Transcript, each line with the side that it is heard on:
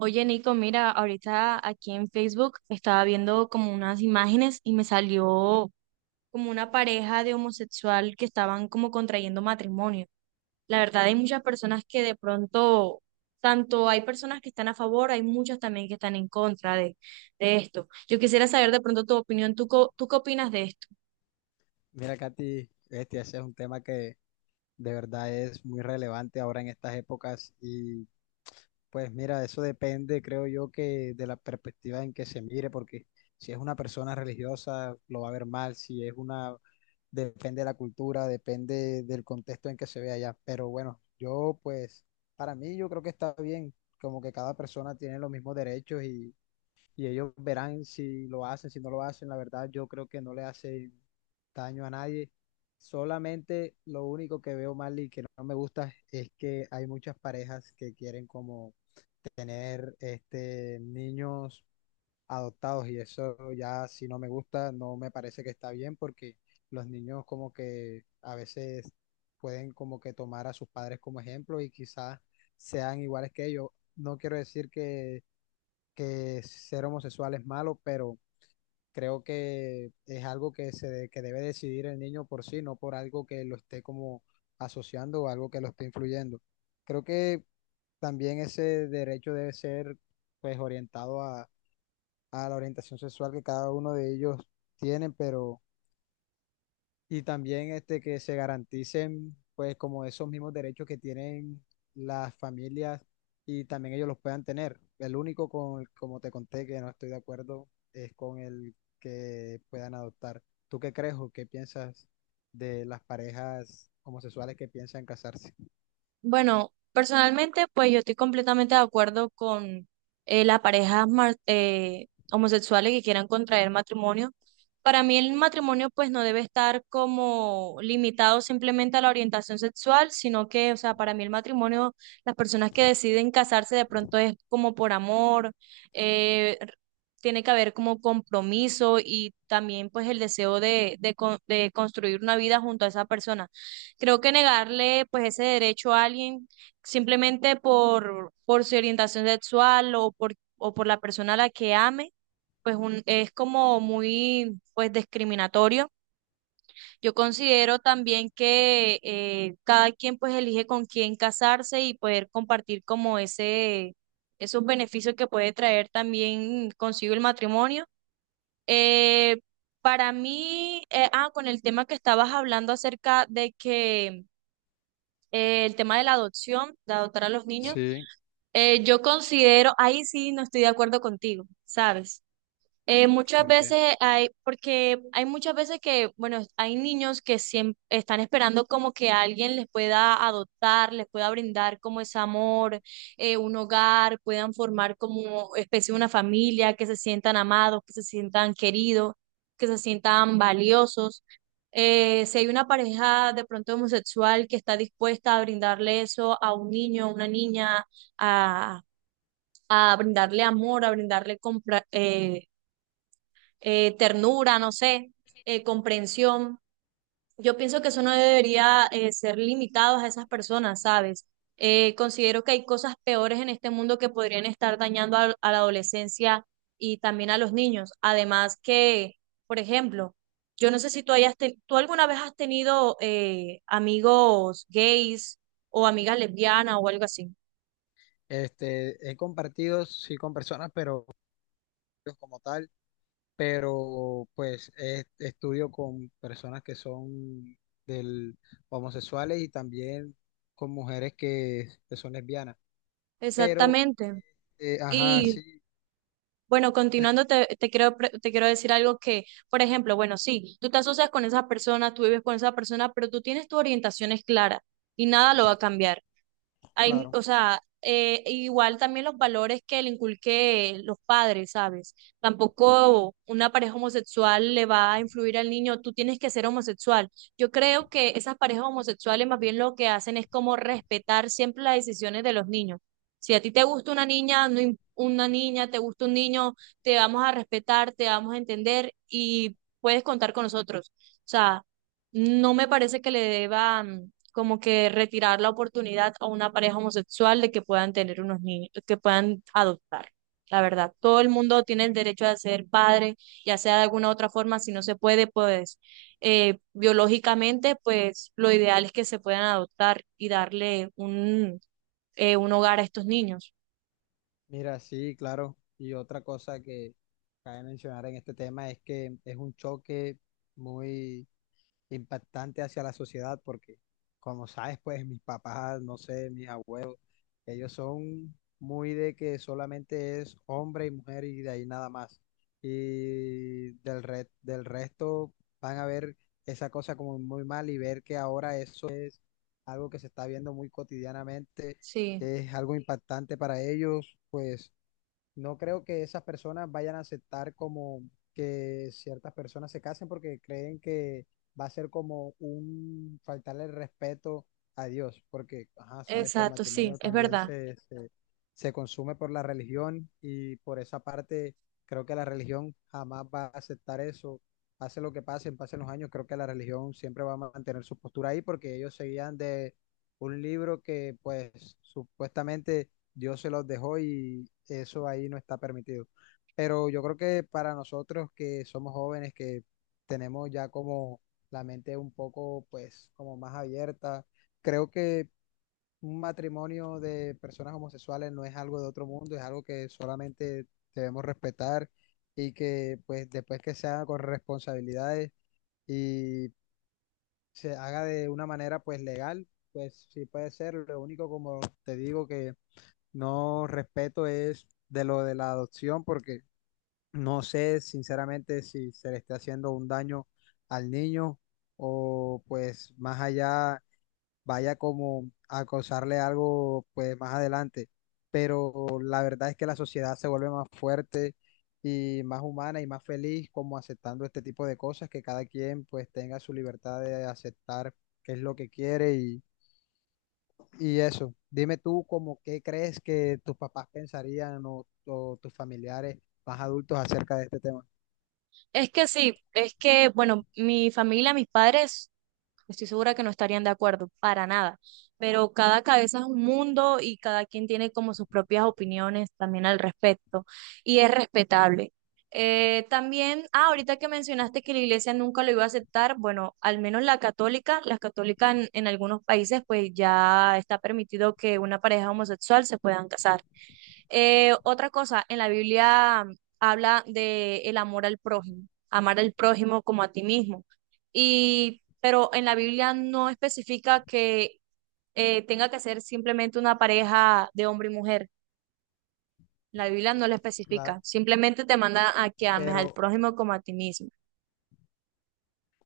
right: Oye, Nico, mira, ahorita aquí en Facebook estaba viendo como unas imágenes y me salió como una pareja de homosexual que estaban como contrayendo matrimonio. La verdad, hay muchas personas que de pronto, tanto hay personas que están a favor, hay muchas también que están en contra de esto. Yo quisiera saber de pronto tu opinión, ¿tú qué opinas de esto?
left: Mira, Katy, ese es un tema que de verdad es muy relevante ahora en estas épocas y pues mira, eso depende, creo yo, que de la perspectiva en que se mire, porque si es una persona religiosa lo va a ver mal, si es una, depende de la cultura, depende del contexto en que se vea allá, pero bueno, yo pues, para mí yo creo que está bien, como que cada persona tiene los mismos derechos y ellos verán si lo hacen, si no lo hacen. La verdad, yo creo que no le hace daño a nadie. Solamente lo único que veo mal y que no me gusta es que hay muchas parejas que quieren como tener niños adoptados y eso ya si no me gusta, no me parece que está bien porque los niños como que a veces pueden como que tomar a sus padres como ejemplo y quizás sean iguales que ellos. No quiero decir que ser homosexual es malo, pero creo que es algo que, que debe decidir el niño por sí, no por algo que lo esté como asociando o algo que lo esté influyendo. Creo que también ese derecho debe ser pues orientado a la orientación sexual que cada uno de ellos tienen, pero y también que se garanticen, pues, como esos mismos derechos que tienen las familias y también ellos los puedan tener. El único con, el- como te conté, que no estoy de acuerdo es con el que puedan adoptar. ¿Tú qué crees o qué piensas de las parejas homosexuales que piensan casarse?
right: Bueno, personalmente, pues yo estoy completamente de acuerdo con las parejas homosexuales que quieran contraer matrimonio. Para mí el matrimonio pues no debe estar como limitado simplemente a la orientación sexual, sino que, o sea, para mí el matrimonio, las personas que deciden casarse de pronto es como por amor, eh, r- tiene que haber como compromiso y también pues el deseo de construir una vida junto a esa persona. Creo que negarle pues ese derecho a alguien simplemente por su orientación sexual o por la persona a la que ame, es como muy pues discriminatorio. Yo considero también que cada quien pues elige con quién casarse y poder compartir como esos beneficios que puede traer también consigo el matrimonio. Eh, para mí, con el tema que estabas hablando acerca de que el tema de la adopción, de adoptar a los niños,
left: Sí,
right: yo considero, ahí sí no estoy de acuerdo contigo, ¿sabes? Muchas
left: ¿por qué?
right: veces hay, porque hay muchas veces que, bueno, hay niños que siempre están esperando como que alguien les pueda adoptar, les pueda brindar como ese amor, un hogar, puedan formar como especie de una familia, que se sientan amados, que se sientan queridos, que se sientan valiosos. Si hay una pareja de pronto homosexual que está dispuesta a brindarle eso a un niño, a una niña, a, a brindarle amor, a brindarle compra, ternura, no sé, comprensión. Yo pienso que eso no debería ser limitado a esas personas, ¿sabes? Considero que hay cosas peores en este mundo que podrían estar dañando a la adolescencia y también a los niños. Además que, por ejemplo, yo no sé si tú alguna vez has tenido amigos gays o amigas lesbianas o algo así.
left: Este, he compartido, sí, con personas, pero como tal. Pero pues estudio con personas que son del, homosexuales y también con mujeres que son lesbianas. Pero,
right: Exactamente.
left: ajá,
right: Y
left: sí,
right: bueno, continuando, te quiero, te quiero decir algo que, por ejemplo, bueno, sí, tú te asocias con esa persona, tú vives con esa persona, pero tú tienes tus orientaciones claras y nada lo va a cambiar. Hay,
left: claro.
right: o sea, igual también los valores que le inculqué los padres, ¿sabes? Tampoco una pareja homosexual le va a influir al niño, tú tienes que ser homosexual. Yo creo que esas parejas homosexuales más bien lo que hacen es como respetar siempre las decisiones de los niños. Si a ti te gusta una niña, no im- una niña, te gusta un niño, te vamos a respetar, te vamos a entender y puedes contar con nosotros. O sea, no me parece que le deban como que retirar la oportunidad a una pareja homosexual de que puedan tener unos niños, que puedan adoptar. La verdad, todo el mundo tiene el derecho de ser padre, ya sea de alguna u otra forma, si no se puede, pues biológicamente, pues lo ideal es que se puedan adoptar y darle un hogar a estos niños.
left: Mira, sí, claro. Y otra cosa que cabe mencionar en este tema es que es un choque muy impactante hacia la sociedad porque, como sabes, pues mis papás, no sé, mis abuelos. Ellos son muy de que solamente es hombre y mujer y de ahí nada más. Y del resto van a ver esa cosa como muy mal y ver que ahora eso es algo que se está viendo muy cotidianamente,
right: Sí,
left: es algo impactante para ellos, pues no creo que esas personas vayan a aceptar como que ciertas personas se casen porque creen que va a ser como un faltarle el respeto a Dios, porque ajá, sabes que el
right: exacto,
left: matrimonio
right: sí,
left: Exacto.
right: es
left: también
right: verdad.
left: se, se consume por la religión y por esa parte creo que la religión jamás va a aceptar eso. Pase lo que pase, pasen los años, creo que la religión siempre va a mantener su postura ahí porque ellos seguían de un libro que pues supuestamente Dios se los dejó y eso ahí no está permitido. Pero yo creo que para nosotros que somos jóvenes, que tenemos ya como la mente un poco, pues, como más abierta, creo que un matrimonio de personas homosexuales no es algo de otro mundo, es algo que solamente debemos respetar y que, pues, después que se haga con responsabilidades y se haga de una manera, pues, legal, pues, sí puede ser. Lo único, como te digo, que no respeto es de lo de la adopción, porque no sé sinceramente si se le está haciendo un daño al niño o pues más allá vaya como a causarle algo pues más adelante. Pero la verdad es que la sociedad se vuelve más fuerte y más humana y más feliz como aceptando este tipo de cosas, que cada quien pues tenga su libertad de aceptar qué es lo que quiere y eso, dime tú como qué crees que tus papás pensarían o tus familiares más adultos acerca de este tema.
right: Es que sí, es que, bueno, mi familia, mis padres estoy segura que no estarían de acuerdo, para nada. Pero cada cabeza es un mundo y cada quien tiene como sus propias opiniones también al respecto y es respetable. También, ahorita que mencionaste que la iglesia nunca lo iba a aceptar, bueno, al menos la católica, las católicas en algunos países pues ya está permitido que una pareja homosexual se puedan casar. Otra cosa, en la Biblia habla de el amor al prójimo, amar al prójimo como a ti mismo. Y pero en la Biblia no especifica que tenga que ser simplemente una pareja de hombre y mujer. La Biblia no lo
left: La-
right: especifica, simplemente te manda a que ames al
left: pero,
right: prójimo como a ti mismo.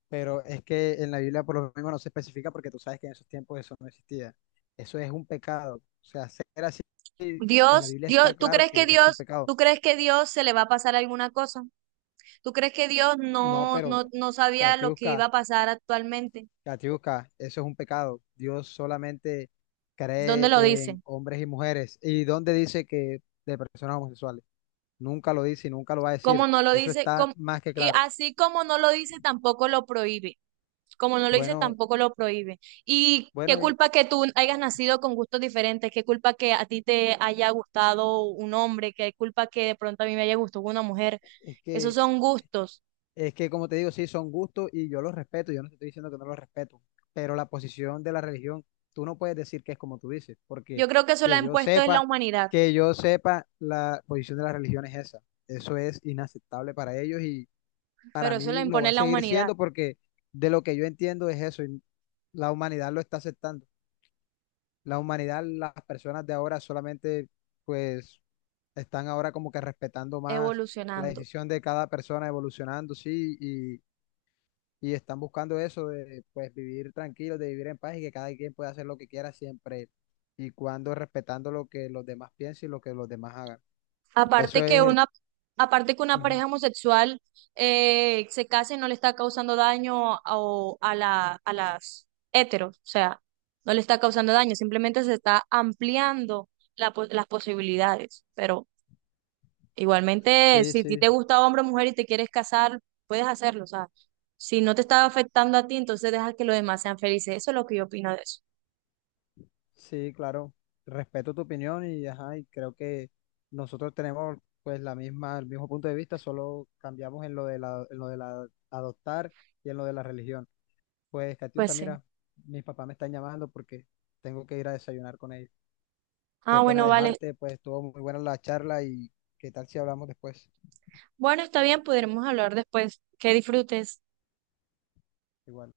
left: pero es que en la Biblia por lo menos no se especifica porque tú sabes que en esos tiempos eso no existía. Eso es un pecado. O sea, ser así, en la Biblia está
right: Dios, ¿tú
left: claro
right: crees
left: que
right: que
left: es un
right: Dios,
left: pecado.
right: tú crees que Dios se le va a pasar alguna cosa? ¿Tú crees que Dios
left: No, pero
right: no sabía lo que iba
left: Catiusca,
right: a pasar actualmente?
left: Catiusca, eso es un pecado. Dios solamente
right: ¿Dónde lo
left: cree en
right: dice?
left: hombres y mujeres. ¿Y dónde dice que de personas homosexuales? Nunca lo dice y nunca lo va a
right: ¿Cómo
left: decir.
right: no lo
left: Eso
right: dice?
left: está
right: ¿Cómo?
left: más que
right: Y
left: claro.
right: así como no lo dice, tampoco lo prohíbe. Como no lo hice,
left: Bueno,
right: tampoco lo prohíbe. Y qué
left: bueno, y
right: culpa que tú hayas nacido con gustos diferentes, qué culpa que a ti te haya gustado un hombre, qué culpa que de pronto a mí me haya gustado una mujer.
left: es
right: Esos
left: que,
right: son gustos.
left: es que como te digo, sí, son gustos y yo los respeto. Yo no te estoy diciendo que no los respeto, pero la posición de la religión, tú no puedes decir que es como tú dices,
right: Yo
left: porque
right: creo que eso lo ha
left: que yo
right: impuesto es la
left: sepa,
right: humanidad,
left: que yo sepa, la posición de la religión es esa. Eso es inaceptable para ellos y para
right: pero
left: mí
right: eso lo
left: lo va
right: impone
left: a
right: la
left: seguir
right: humanidad
left: siendo porque de lo que yo entiendo es eso y la humanidad lo está aceptando. La humanidad, las personas de ahora solamente pues están ahora como que respetando más la
right: evolucionando.
left: decisión de cada persona evolucionando, sí, y están buscando eso de pues vivir tranquilos, de vivir en paz y que cada quien pueda hacer lo que quiera siempre y cuando respetando lo que los demás piensen y lo que los demás hagan. Eso
right: Aparte
left: es
right: que
left: el...
right: una, aparte que una
left: Ujú.
right: pareja homosexual se case no le está causando daño a, o a la, a las heteros, o sea, no le está causando daño, simplemente se está ampliando las posibilidades. Pero igualmente,
left: Sí,
right: si a ti te
left: sí.
right: gusta hombre o mujer y te quieres casar, puedes hacerlo, o sea, si no te está afectando a ti, entonces deja que los demás sean felices. Eso es lo que yo opino de eso.
left: Sí, claro, respeto tu opinión y, ajá, y creo que nosotros tenemos pues la misma, el mismo punto de vista, solo cambiamos en lo de la, en lo de la adoptar y en lo de la religión. Pues,
right: Pues
left: Catiusca,
right: sí.
left: mira, mis papás me están llamando porque tengo que ir a desayunar con ellos.
right: Ah,
left: Qué pena
right: bueno, vale.
left: dejarte, pues estuvo muy buena la charla y qué tal si hablamos después.
right: Bueno, está bien, podremos hablar después. Que disfrutes.
left: Igual.